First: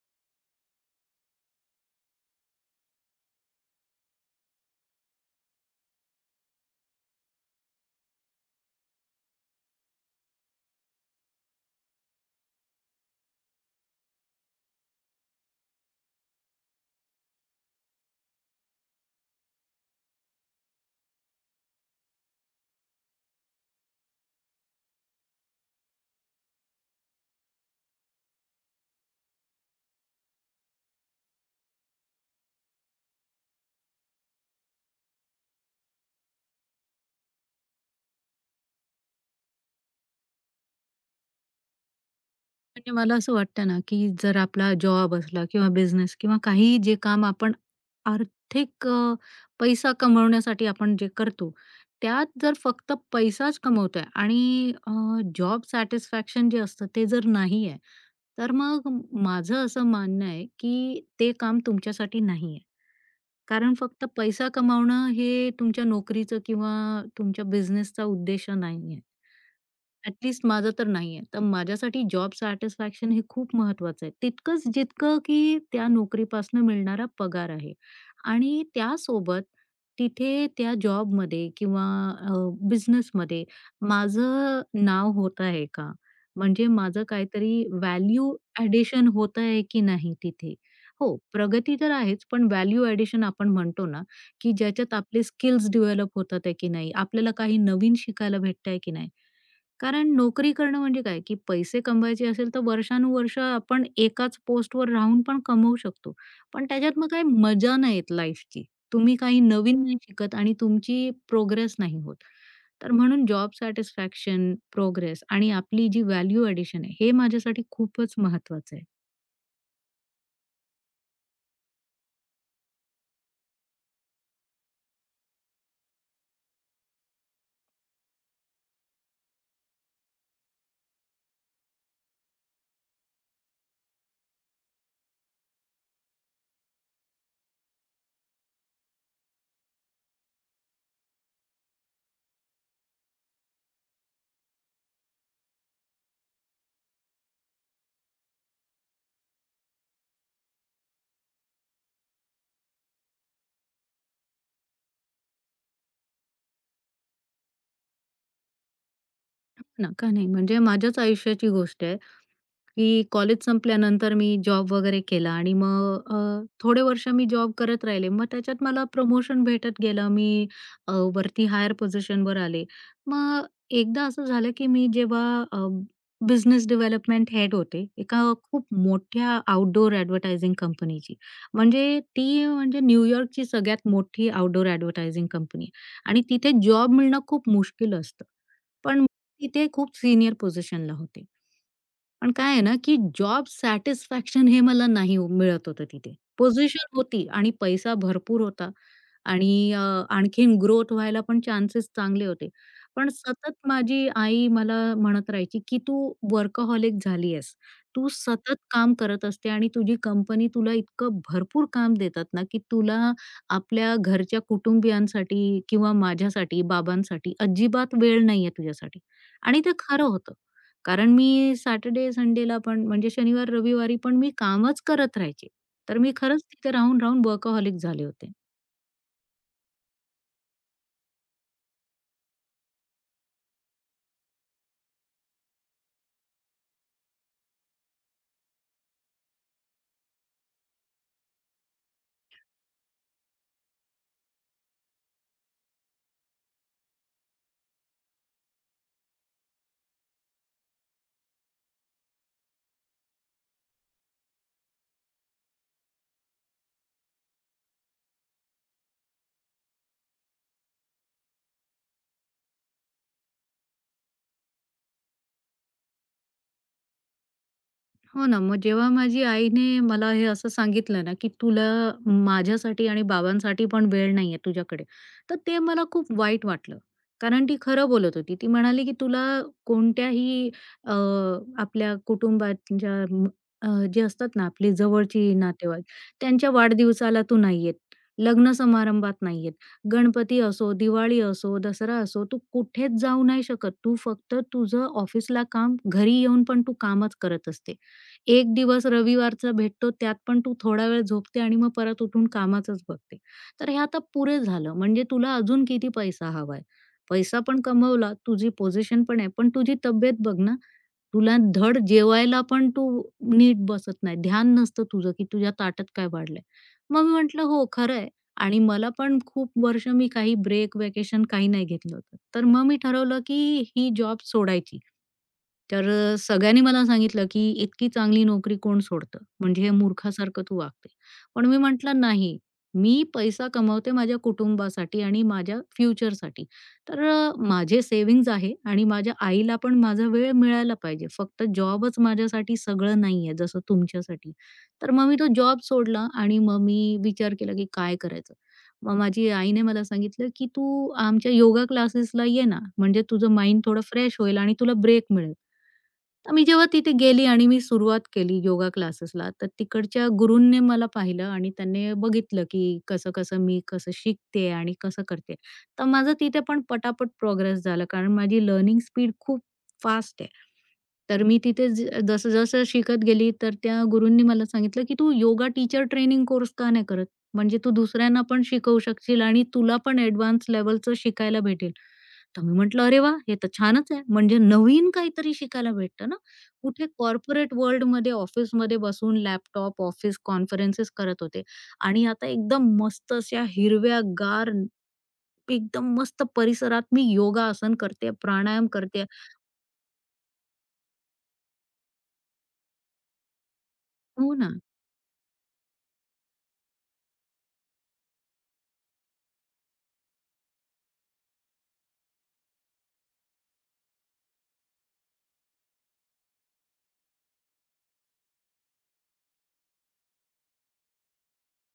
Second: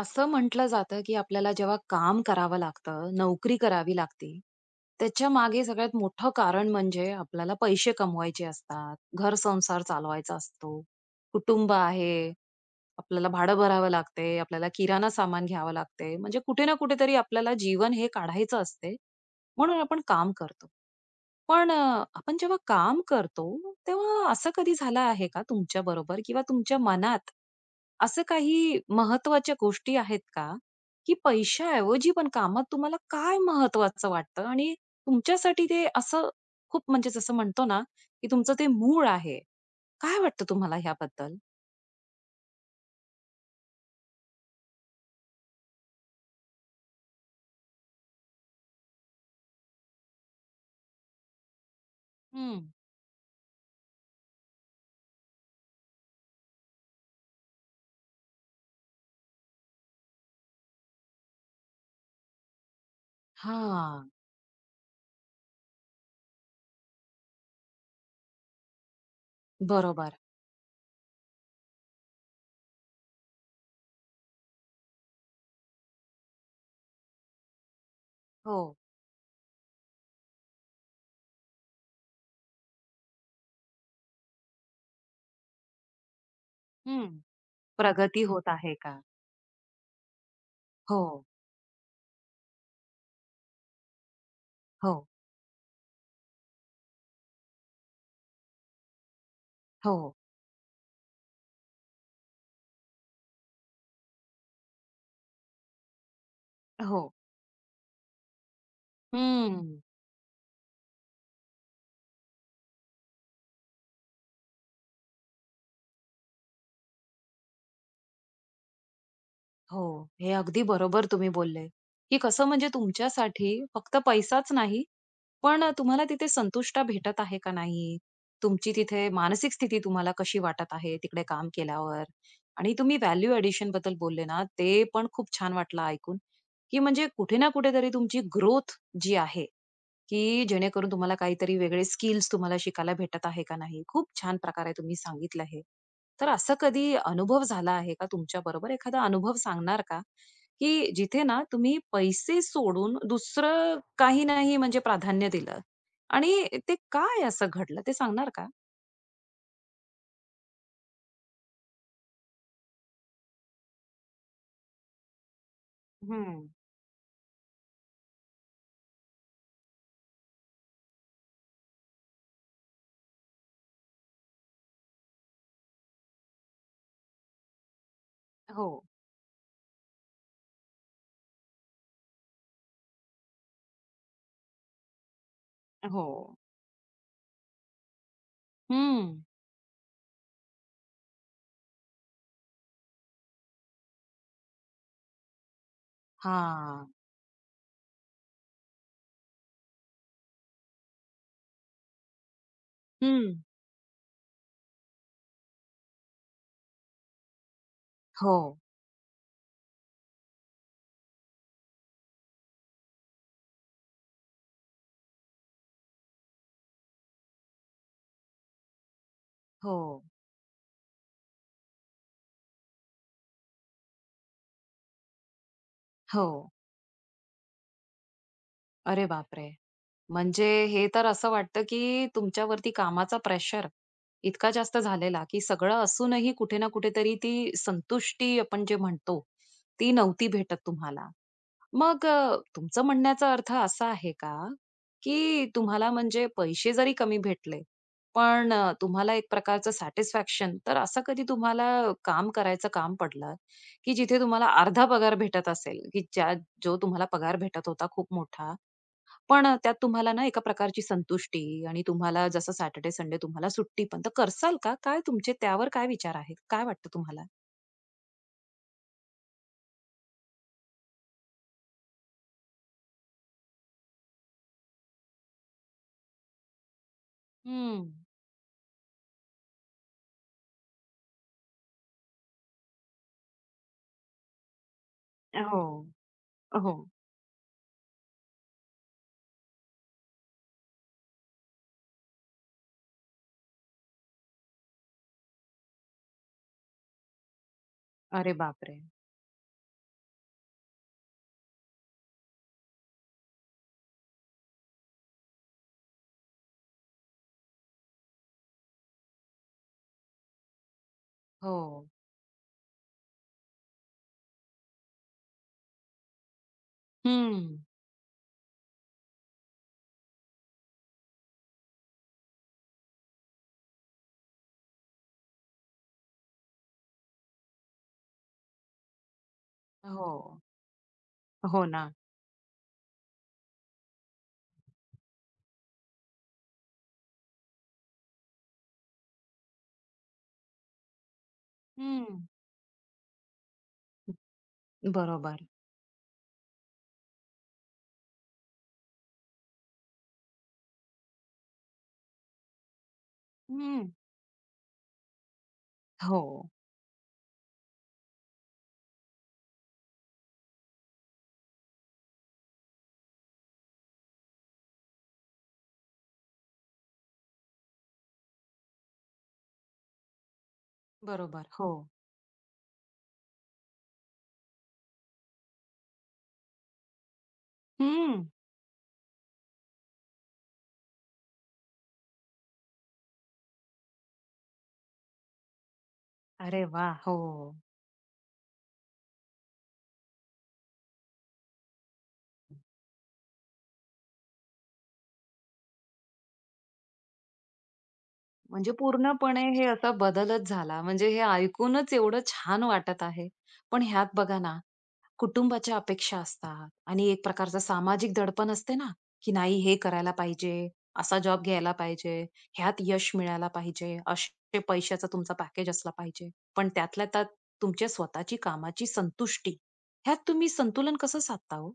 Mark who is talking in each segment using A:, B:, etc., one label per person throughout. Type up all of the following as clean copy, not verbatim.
A: असं म्हटलं जातं, की आपल्याला जेव्हा काम करावं लागतं, नोकरी करावी लागते, त्याच्या मागे सगळ्यात मोठं कारण म्हणजे आपल्याला पैसे कमवायचे असतात, घर संसार चालवायचा असतो, कुटुंब आहे, आपल्याला भाडं भरावं लागते, आपल्याला किराणा सामान घ्यावं लागते. म्हणजे कुठे ना कुठेतरी आपल्याला जीवन हे काढायचं असते, म्हणून आपण काम करतो. पण अ, आपण जेव्हा काम करतो, तेव्हा असं कधी झालं आहे का तुमच्याबरोबर किंवा तुमच्या मनात असं काही महत्त्वाच्या गोष्टी आहेत का, की पैशाऐवजी पण कामात तुम्हाला काय महत्त्वाचं वाटतं आणि तुमच्यासाठी ते असं खूप म्हणजे जसं म्हणतो ना, की तुमचं ते मूळ आहे. काय वाटतं तुम्हाला ह्याबद्दल?
B: म्हणजे मला असं वाटतं ना, की जर आपला जॉब असला किंवा बिझनेस किंवा काहीही जे काम आपण आर्थिक पैसा कमवण्यासाठी आपण जे करतो, त्यात जर फक्त पैसाच कमवतोय आणि जॉब सॅटिस्फॅक्शन जे असतं ते जर नाही आहे, तर मग माझं असं मानणं आहे, की ते काम तुमच्यासाठी नाही आहे. कारण
A: हां.
B: फक्त पैसा कमावणं हे तुमच्या नोकरीचं किंवा तुमच्या बिझनेसचा उद्देश नाही आहे.
A: बरोबर.
B: ॲटलीस्ट माझं तर नाहीये. तर माझ्यासाठी जॉब सॅटिस्फॅक्शन हे खूप महत्वाचं आहे. तितकंच जितकं की त्या नोकरीपासून मिळणारा पगार आहे.
A: हो.
B: आणि त्यासोबत तिथे त्या जॉबमध्ये किंवा अ, बिझनेसमध्ये माझं नाव होत आहे का? म्हणजे माझं
A: हं.
B: काहीतरी
A: प्रगती
B: व्हॅल्यू
A: होत आहे का?
B: ॲडिशन होत आहे की नाही तिथे? हो,
A: हो,
B: प्रगती तर आहेच, पण व्हॅल्यू ॲडिशन आपण म्हणतो ना, की ज्याच्यात
A: हो,
B: आपले स्किल्स डेव्हलप होतात आहे की नाही? आपल्याला काही नवीन शिकायला भेटतंय की नाही? कारण
A: हो,
B: नोकरी करणं म्हणजे काय, की पैसे कमवायचे असेल तर वर्षानुवर्ष आपण एकाच पोस्टवर राहून पण कमवू शकतो. पण त्याच्यात मग
A: हो.
B: काही मजा नाही येत लाईफची. तुम्ही काही
A: हं.
B: नवीन नाही शिकत आणि तुमची प्रोग्रेस नाही होत. तर म्हणून जॉब सॅटिस्फॅक्शन, प्रोग्रेस आणि आपली जी व्हॅल्यू एडिशन आहे, हे माझ्यासाठी खूपच महत्वाचं आहे.
A: हो, हे अगदी बरोबर तुम्ही बोलले, की कसं म्हणजे तुमच्यासाठी फक्त पैसाच नाही, पण तुम्हाला तिथे संतुष्ट भेटत आहे का नाही? तुमची तिथे मानसिक स्थिती तुम्हाला कशी वाटत आहे तिकडे काम केल्यावर? आणि तुम्ही व्हॅल्यू एडिशन बद्दल बोलले ना, ते पण खूप छान वाटलं ऐकून, की म्हणजे कुठे ना कुठेतरी तुमची ग्रोथ जी आहे की जेणेकरून तुम्हाला काहीतरी वेगळे स्किल्स तुम्हाला शिकायला भेटत आहे का नाही. खूप छान प्रकारे तुम्ही सांगितलं हे. तर असं कधी अनुभव झाला आहे का तुमच्याबरोबर? एखादा अनुभव सांगणार का? की जिथे ना तुम्ही पैसे सोडून दुसरं काही नाही म्हणजे प्राधान्य दिलं आणि ते काय असं घडलं ते सांगणार का?
B: हो, नाही म्हणजे माझ्याच आयुष्याची गोष्ट आहे. की कॉलेज संपल्यानंतर मी जॉब वगैरे केला आणि मग
A: हं.
B: थोडे वर्ष मी जॉब करत राहिले. मग त्याच्यात मला प्रमोशन भेटत गेलं. मी वरती हायर पोझिशनवर आले. मग एकदा असं झालं, की मी जेव्हा अ, बिझनेस डेव्हलपमेंट हेड होते, एका खूप
A: हो,
B: मोठ्या आउटडोअर ॲडव्हर्टायझिंग कंपनीची. म्हणजे ती म्हणजे न्यूयॉर्कची सगळ्यात मोठी आउटडोअर ॲडव्हर्टायझिंग कंपनी
A: हो.
B: आणि तिथे जॉब मिळणं खूप मुश्किल असतं. पण मी
A: हं.
B: तिथे खूप सीनियर पोझिशनला होते. पण काय आहे ना, की जॉब सॅटिस्फॅक्शन हे मला नाही मिळत होतं तिथे. पोझिशन
A: हां.
B: होती आणि पैसा भरपूर होता आणि आणखीन ग्रोथ व्हायला पण चान्सेस चांगले होते. पण
A: हं.
B: सतत माझी आई मला म्हणत राहायची, की "तू वर्कहॉलिक झाली आहेस. तू
A: हो,
B: सतत काम करत असते आणि तुझी कंपनी तुला इतकं भरपूर काम देतात ना, की तुला आपल्या घरच्या कुटुंबियांसाठी किंवा माझ्यासाठी, बाबांसाठी अजिबात वेळ नाहीये तुझ्यासाठी." आणि ते खरं
A: हो,
B: होतं. कारण मी सॅटर्डे, संडेला पण म्हणजे शनिवार, रविवारी पण मी कामच करत राहायचे. तर मी
A: हो.
B: खरंच तिथे राहून-राहून वर्कहॉलिक झाले होते.
A: अरे बापरे! म्हणजे हे तर असं वाटतं, की तुमच्यावरती कामाचा प्रेशर इतका जास्त झालेला, की सगळं असूनही कुठे ना कुठेतरी ती संतुष्टी आपण जे म्हणतो, ती नव्हती भेटत तुम्हाला. तुमचं म्हणण्याचा अर्थ असा आहे का, की तुम्हाला म्हणजे पैसे जरी कमी भेटले, तुम्हाला एक प्रकारचं सॅटिस्फॅक्शन तर असं कधी तुम्हाला काम करायचं काम पडलं, की जिथे तुम्हाला अर्धा पगार भेटत असेल, की ज्या जो तुम्हाला पगार भेटत होता खूप मोठा त्यात तुम्हाला ना एका प्रकारची संतुष्टी आणि तुम्हाला जसं सॅटर्डे, संडे तुम्हाला सुट्टी पण. तर करसाल का? काय तुमचे त्यावर काय विचार आहेत? काय वाटतं तुम्हाला?
B: हो ना, मग जेव्हा माझी आईने मला हे असं सांगितलं ना, की तुला माझ्यासाठी आणि बाबांसाठी पण वेळ नाहीये तुझ्याकडे, तर ते मला खूप वाईट वाटलं. कारण ती
A: हं.
B: खरं बोलत होती. ती म्हणाली, की तुला कोणत्याही अ, आपल्या कुटुंबाच्या जे असतात ना आपली जवळची
A: हो,
B: नातेवाईक, त्यांच्या
A: हो.
B: वाढदिवसाला तू नाही येत, लग्न समारंभात नाही येत, गणपती असो, दिवाळी असो, दसरा असो, तू कुठेच जाऊ नाही शकत. तू फक्त तुझं ऑफिसला काम, घरी येऊन पण तू कामच करत असते.
A: अरे
B: एक
A: बापरे!
B: दिवस रविवारचा भेटतो, त्यात पण तू थोडा वेळ झोपते आणि मग परत उठून कामाचंच बघते. तर हे आता पुरे झालं. म्हणजे तुला अजून किती पैसा हवाय? पैसा पण कमवला, तुझी पोझिशन पण आहे, पण तुझी तब्येत बघ ना. तुला धड
A: हो.
B: जेवायला पण तू नीट बसत नाही. ध्यान नसतं तुझं, की तुझ्या ताटात काय वाढलंय. मग मी म्हटलं,
A: हं.
B: "हो, खरं आणि मला पण खूप वर्ष मी काही ब्रेक, व्हॅकेशन काही नाही घेतलं होतं. तर मग मी ठरवलं, की ही जॉब सोडायची. तर सगळ्यांनी मला सांगितलं, की "इतकी चांगली नोकरी कोण सोडतं? म्हणजे हे
A: हो,
B: मूर्खासारखं तू वागते." पण मी
A: हो ना.
B: म्हटलं, "नाही, मी पैसा कमवते माझ्या कुटुंबासाठी आणि माझ्या फ्युचरसाठी. तर माझे सेव्हिंग्ज आहे आणि माझ्या आईला पण माझा वेळ मिळायला पाहिजे. फक्त जॉबच
A: हं.
B: माझ्यासाठी सगळं नाहीये, जसं तुमच्यासाठी." तर मग मी तो
A: बरोबर.
B: जॉब सोडला आणि मग मी विचार केला, की काय करायचं? मग माझी आईने मला सांगितलं, की "तू आमच्या योगा क्लासेसला ये ना, म्हणजे तुझं माइंड थोडं
A: हं.
B: फ्रेश होईल आणि तुला ब्रेक मिळेल." तर मी
A: हो,
B: जेव्हा तिथे गेली आणि मी सुरुवात केली योगा क्लासेसला, तर तिकडच्या गुरूंनी मला पाहिलं आणि त्यांनी बघितलं, की कसं-कसं मी कसं शिकते आणि कसं करते. तर माझं तिथे पण पटापट प्रोग्रेस झाला, कारण माझी लर्निंग स्पीड खूप फास्ट आहे. तर मी
A: बरोबर. हो.
B: तिथे जसं-जसं शिकत गेली, तर त्या गुरूंनी मला सांगितलं, की "तू योगा टीचर ट्रेनिंग कोर्स का नाही करत?" म्हणजे तू दुसऱ्यांना
A: हं.
B: पण शिकवू शकशील आणि तुला पण एडवान्स लेव्हलचं शिकायला भेटेल. तर मी म्हटलं, "अरे वाह! हे तर छानच आहे." म्हणजे नवीन काहीतरी शिकायला भेटतं ना.
A: अरे
B: कुठे
A: वाह! हो.
B: कॉर्पोरेट वर्ल्डमध्ये ऑफिसमध्ये बसून लॅपटॉप, ऑफिस कॉन्फरन्सेस करत होते आणि आता एकदम मस्त अशा हिरव्यागार, एकदम मस्त परिसरात मी योगासन करते, प्राणायाम
A: म्हणजे
B: करते.
A: पूर्णपणे हे असा बदलच झाला. म्हणजे हे ऐकूनच एवढं छान वाटत आहे. पण ह्यात
B: हो
A: बघा
B: ना.
A: ना कुटुंबाच्या अपेक्षा असतात आणि एक प्रकारचा सामाजिक दडपण असते ना, की नाही हे करायला पाहिजे, असा जॉब घ्यायला पाहिजे, ह्यात यश मिळायला पाहिजे, असे पैशाचा तुमचा पॅकेज असला पाहिजे. पण त्यातल्या त्यात तुमच्या स्वतःची कामाची संतुष्टी, ह्यात तुम्ही संतुलन कसं साधता हो?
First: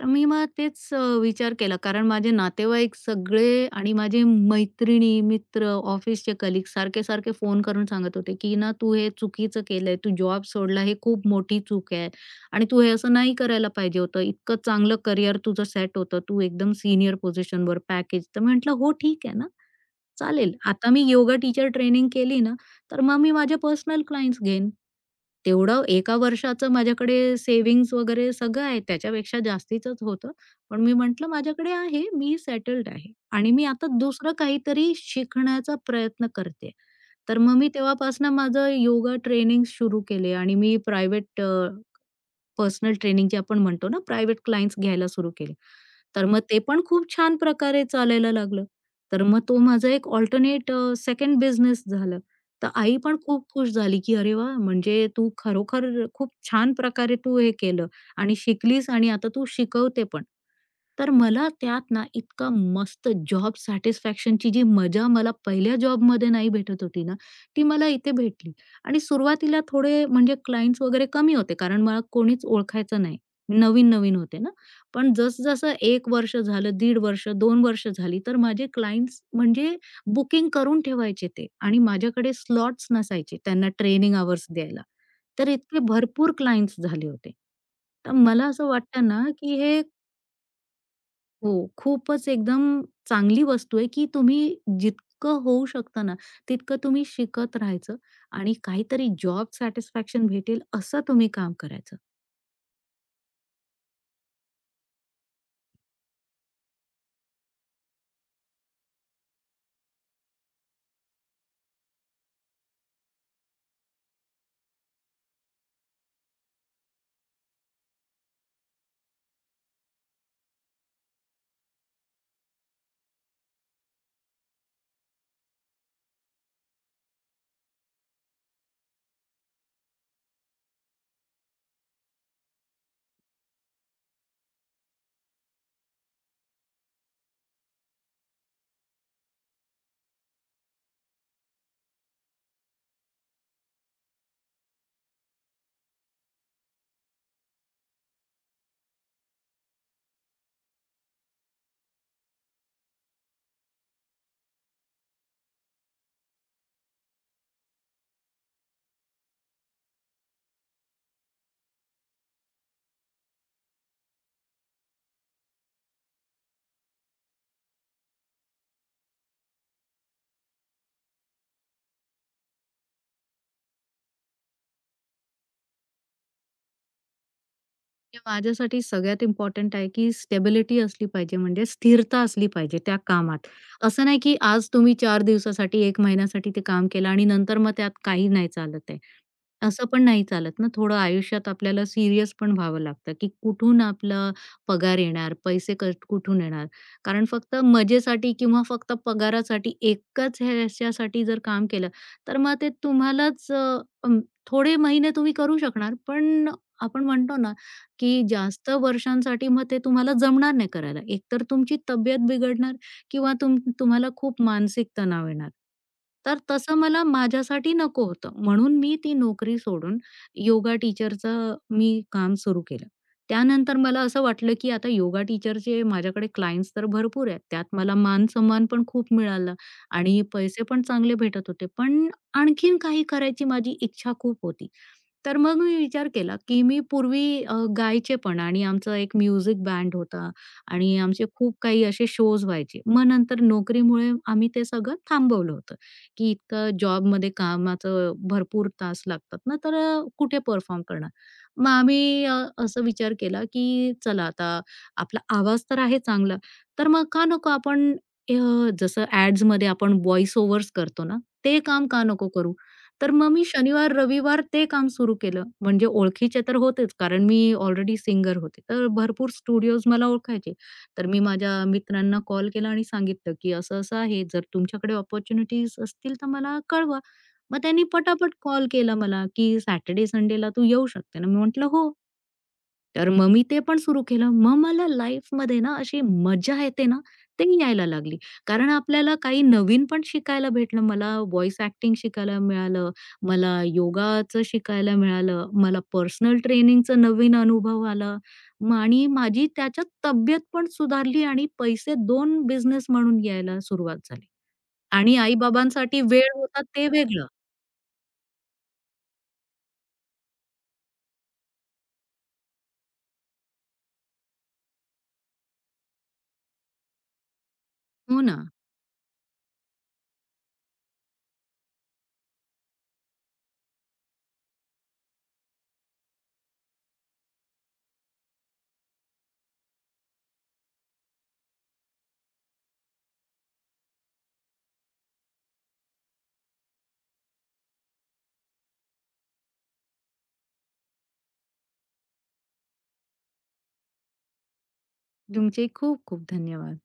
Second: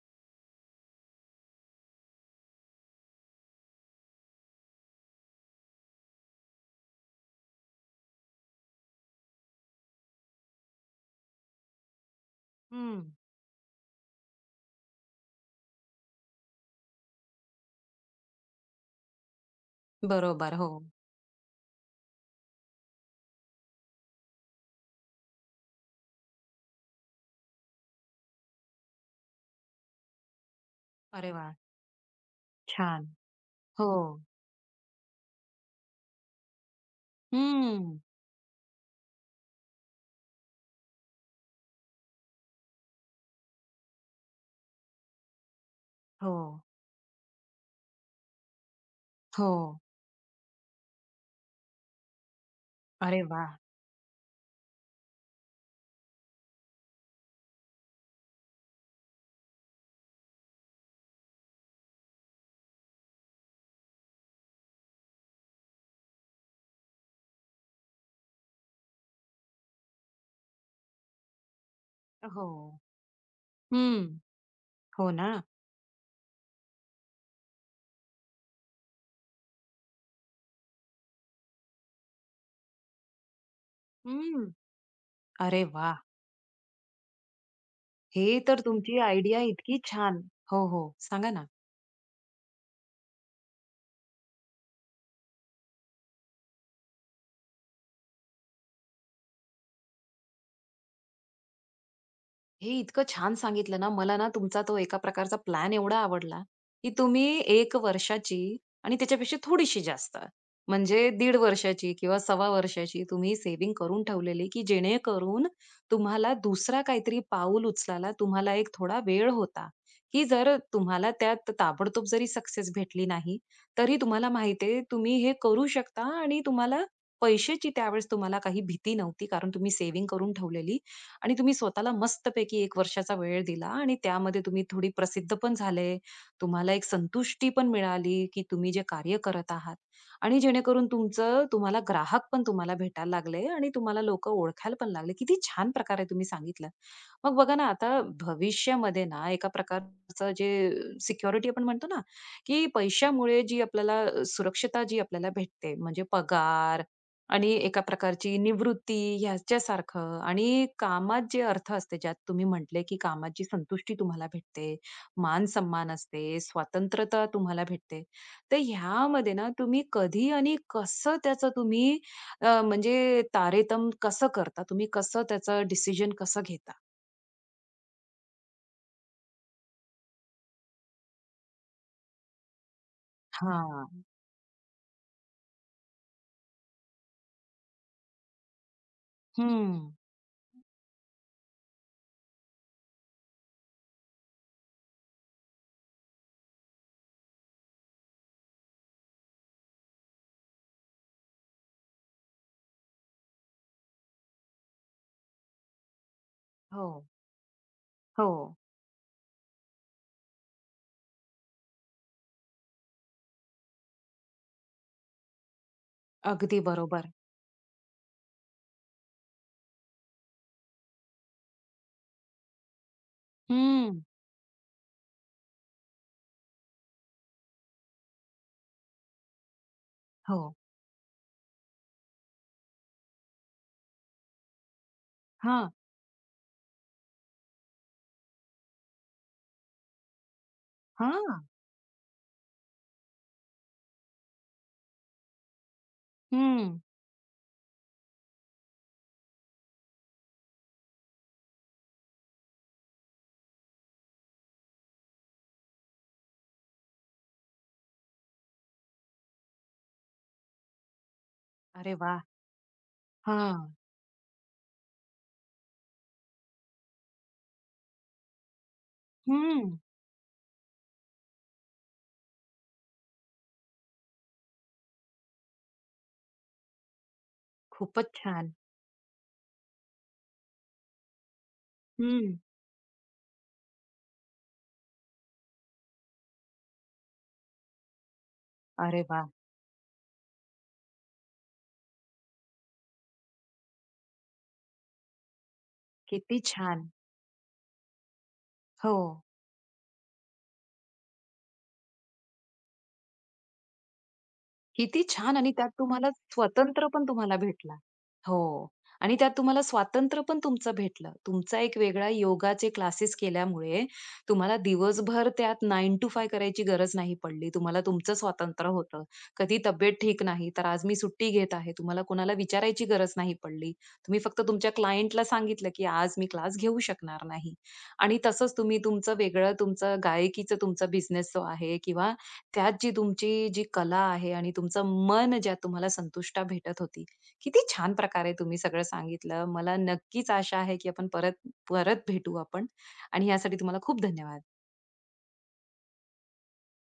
B: तर मी मग तेच विचार केला कारण माझे नातेवाईक सगळे आणि माझे मैत्रिणी, मित्र, ऑफिसचे कलीग सारखे-सारखे फोन करून सांगत होते, की ना तू हे चुकीचं केलंय. तू जॉब सोडला हे खूप मोठी चूक आहे आणि तू हे
A: हं.
B: असं नाही करायला पाहिजे होतं. इतकं चांगलं करियर तुझं सेट होतं. तू एकदम सीनियर पोझिशनवर पॅकेज. तर म्हटलं हो ठीक आहे ना. चालेल.
A: बरोबर. हो.
B: आता मी योगा टीचर ट्रेनिंग केली ना, तर मग मी माझे पर्सनल क्लायंट्स घेईन. तेवढं एका वर्षाचं माझ्याकडे सेव्हिंग्ज वगैरे सगळं आहे. त्याच्यापेक्षा जास्तीचंच होतं. पण मी म्हटलं,
A: अरे वाह!
B: "माझ्याकडे आहे, मी सेटल्ड
A: छान.
B: आहे आणि मी आता
A: हो.
B: दुसरं काहीतरी शिकण्याचा प्रयत्न करते." तर मग मी
A: हं.
B: तेव्हापासून माझं योगा ट्रेनिंग सुरू केले आणि मी प्रायव्हेट पर्सनल ट्रेनिंग जे आपण म्हणतो ना, प्रायव्हेट क्लायंट्स घ्यायला सुरू केले. तर
A: हो,
B: मग ते पण खूप छान प्रकारे चालायला लागलं. तर मग
A: हो.
B: तो माझा एक अल्टरनेट सेकंड बिझनेस झाला. तर आई पण
A: अरे
B: खूप
A: वाह!
B: खुश झाली, की "अरे वाह! म्हणजे तू खरोखर खूप छान प्रकारे तू हे केलं आणि शिकलीस आणि आता तू शिकवते पण." तर मला त्यात ना इतका मस्त जॉब सॅटिस्फॅक्शनची जी मजा मला पहिल्या जॉबमध्ये नाही भेटत होती ना, ती मला इथे भेटली. आणि सुरुवातीला थोडे म्हणजे क्लायंट्स वगैरे कमी होते, कारण मला कोणीच
A: हो.
B: ओळखायचं नाही. नवीन-नवीन
A: हं.
B: होते ना.
A: हो
B: पण
A: ना.
B: जसं-जसं वर्ष झालं, दीड वर्ष, 2 वर्ष झाली, तर माझे क्लायंट्स म्हणजे बुकिंग करून ठेवायचे ते आणि माझ्याकडे स्लॉट्स नसायचे त्यांना ट्रेनिंग
A: हं.
B: अवर्स द्यायला. तर
A: अरे
B: इतके
A: वाह!
B: भरपूर क्लायंट्स झाले होते. तर
A: हे
B: मला
A: तर
B: असं
A: तुमची
B: वाटतं ना,
A: आयडिया
B: की
A: इतकी
B: हे
A: छान. हो, हो. सांगा ना.
B: हो, खूपच एकदम चांगली वस्तू आहे, की तुम्ही जितकं होऊ शकतं ना, तितकं तुम्ही शिकत राहायचं आणि काहीतरी जॉब सॅटिस्फॅक्शन भेटेल असं तुम्ही काम करायचं.
A: हे इतकं छान सांगितलं ना, मला ना तुमचा तो एका प्रकारचा प्लॅन एवढा आवडला, की तुम्ही 1 वर्षाची आणि त्याच्यापेक्षा थोडीशी जास्त म्हणजे दीड वर्षाची किंवा सव्वा वर्षाची तुम्ही सेव्हिंग करून ठेवलेली, की जेणेकरून तुम्हाला दुसरा काहीतरी पाऊल उचलायला तुम्हाला एक थोडा वेळ होता, की जर तुम्हाला त्यात ताबडतोब जरी सक्सेस भेटली नाही, तरी तुम्हाला माहिती तुम्ही हे करू शकता आणि तुम्हाला पैशाची त्यावेळेस तुम्हाला काही भीती नव्हती कारण तुम्ही सेव्हिंग करून ठेवलेली. आणि तुम्ही स्वतःला मस्तपैकी 1 वर्षाचा वेळ दिला आणि त्यामध्ये तुम्ही थोडी प्रसिद्ध पण झाले. तुम्हाला एक संतुष्टी पण मिळाली, की तुम्ही जे कार्य करत आहात आणि जेणेकरून तुमचं तुम्हाला ग्राहक पण तुम्हाला भेटायला लागले आणि तुम्हाला लोकं ओळखायला पण लागले. किती छान प्रकारे तुम्ही सांगितलं. मग बघा ना, आता भविष्यामध्ये ना एका प्रकारचं जे सिक्युरिटी आपण म्हणतो ना, की पैशामुळे जी आपल्याला सुरक्षता जी आपल्याला भेटते म्हणजे पगार आणि एका प्रकारची निवृत्ती ह्याच्यासारखं आणि कामात जे अर्थ असते, ज्यात तुम्ही म्हटले, की कामाची संतुष्टी तुम्हाला भेटते, मान-सन्मान असते, स्वतंत्रता तुम्हाला भेटते. तर ह्यामध्ये ना तुम्ही कधी आणि कसं त्याचं तुम्ही म्हणजे तारतम्य कसं करता? तुम्ही कसं त्याचं डिसिजन कसं घेता?
B: हे माझ्यासाठी सगळ्यात इम्पोर्टंट आहे, की स्टेबिलिटी असली पाहिजे म्हणजे स्थिरता असली पाहिजे त्या कामात.
A: हां.
B: असं नाही, की आज तुम्ही 4 दिवसासाठी, 1 महिन्यासाठी ते काम केलं आणि नंतर मग त्यात काही नाही चालत आहे. असं
A: हं.
B: पण नाही चालत ना, थोडं आयुष्यात आपल्याला सीरियस पण व्हावं लागतं, की कुठून आपला पगार येणार, पैसे कुठून येणार? कारण फक्त मजेसाठी किंवा फक्त पगारासाठी एकाच ह्याच्यासाठी जर काम केलं, तर मग ते तुम्हालाच अं, थोडे महिने तुम्ही करू शकणार, पण
A: हो.
B: आपण म्हणतो ना, की
A: हो.
B: जास्त वर्षांसाठी मग ते तुम्हाला जमणार नाही करायला. एकतर तुमची तब्येत बिघडणार किंवा तुम्हाला खूप मानसिक तणाव येणार. तर
A: अगदी
B: तसं मला
A: बरोबर.
B: माझ्यासाठी नको होतं. म्हणून मी ती नोकरी सोडून योगा टीचरचं मी काम सुरू केलं. त्यानंतर
A: हं.
B: मला असं वाटलं, की आता योगा टीचरचे माझ्याकडे क्लायंट्स तर भरपूर आहेत. त्यात मला मान-सन्मान पण खूप मिळाला आणि
A: हो.
B: पैसे पण चांगले भेटत होते. पण आणखीन काही करायची माझी इच्छा खूप होती. तर मग
A: हां.
B: मी विचार केला, की मी पूर्वी गायचे पण आणि आमचं एक म्युझिक बँड होता आणि आमचे
A: हां.
B: खूप काही असे शोज व्हायचे. मग नंतर नोकरीमुळे आम्ही ते सगळं थांबवलं होतं, की इतकं
A: हं.
B: जॉबमध्ये कामाचं भरपूर तास लागतात ना, तर कुठे परफॉर्म करणार? मग आम्ही असा विचार केला, की चला आता आपला आवाज तर आहे चांगला, तर मग का नको आपण अ, जसं ॲड्समध्ये आपण व्हॉईस ओव्हर्स करतो ना, ते काम
A: अरे
B: का
A: वाह!
B: नको करू? तर मग मी
A: हां.
B: शनिवार, रविवार ते काम सुरू केलं. म्हणजे ओळखीचे तर होतेच, कारण मी ऑलरेडी सिंगर होते. तर भरपूर
A: हं.
B: स्टुडिओज मला ओळखायचे. तर मी माझ्या मित्रांना कॉल केला आणि सांगितलं, की असं-असं आहे, जर तुमच्याकडे अपॉर्च्युनिटीज असतील तर मला कळवा. मग त्यांनी
A: खूपच
B: पटापट
A: छान.
B: कॉल केला मला, की "सॅटर्डे, संडेला तू येऊ शकते ना?" मी म्हटलं, "हो."
A: हं.
B: तर मग मी ते पण सुरू केलं. मग मला लाईफमध्ये ना अशी मजा येते ना, ते यायला लागली. कारण
A: अरे
B: आपल्याला
A: वाह!
B: काही नवीन पण शिकायला भेटलं. मला व्हॉईस ॲक्टिंग शिकायला मिळालं, मला योगाचं शिकायला मिळालं, मला पर्सनल
A: किती छान.
B: ट्रेनिंगचा नवीन अनुभव आला. मग
A: हो.
B: आणि माझी त्याच्यात तब्येत पण सुधारली आणि पैसे 2 बिझनेस म्हणून यायला सुरुवात झाली
A: किती
B: आणि
A: छान आणि त्यात
B: आई-बाबांसाठी
A: तुम्हाला
B: वेळ होता
A: स्वतंत्र
B: ते
A: पण
B: वेगळं.
A: तुम्हाला भेटला. हो. आणि त्यात तुम्हाला स्वातंत्र्य पण तुमचं भेटलं. तुमचा एक वेगळा योगाचे क्लासेस केल्यामुळे तुम्हाला दिवसभर त्यात 9 to 5 करायची गरज नाही पडली. तुम्हाला तुमचं
B: हो ना.
A: स्वातंत्र्य होतं. कधी तब्येत ठीक नाही, तर आज मी सुट्टी घेत आहे. तुम्हाला कोणाला विचारायची गरज नाही पडली. तुम्ही फक्त तुमच्या क्लायंटला सांगितलं, की आज मी क्लास घेऊ शकणार नाही. आणि तसंच तुम्ही तुमचं वेगळं तुमचं गायकीचं तुमचा बिझनेस जो आहे किंवा त्यात जी तुमची जी कला आहे आणि तुमचं मन ज्यात तुम्हाला संतुष्टा भेटत होती. किती छान प्रकारे तुम्ही सगळं सांगितलं. मला नक्कीच आशा आहे, की आपण परत परत भेटू आपण आणि यासाठी तुम्हाला खूप धन्यवाद.
B: तुमचे खूप खूप धन्यवाद.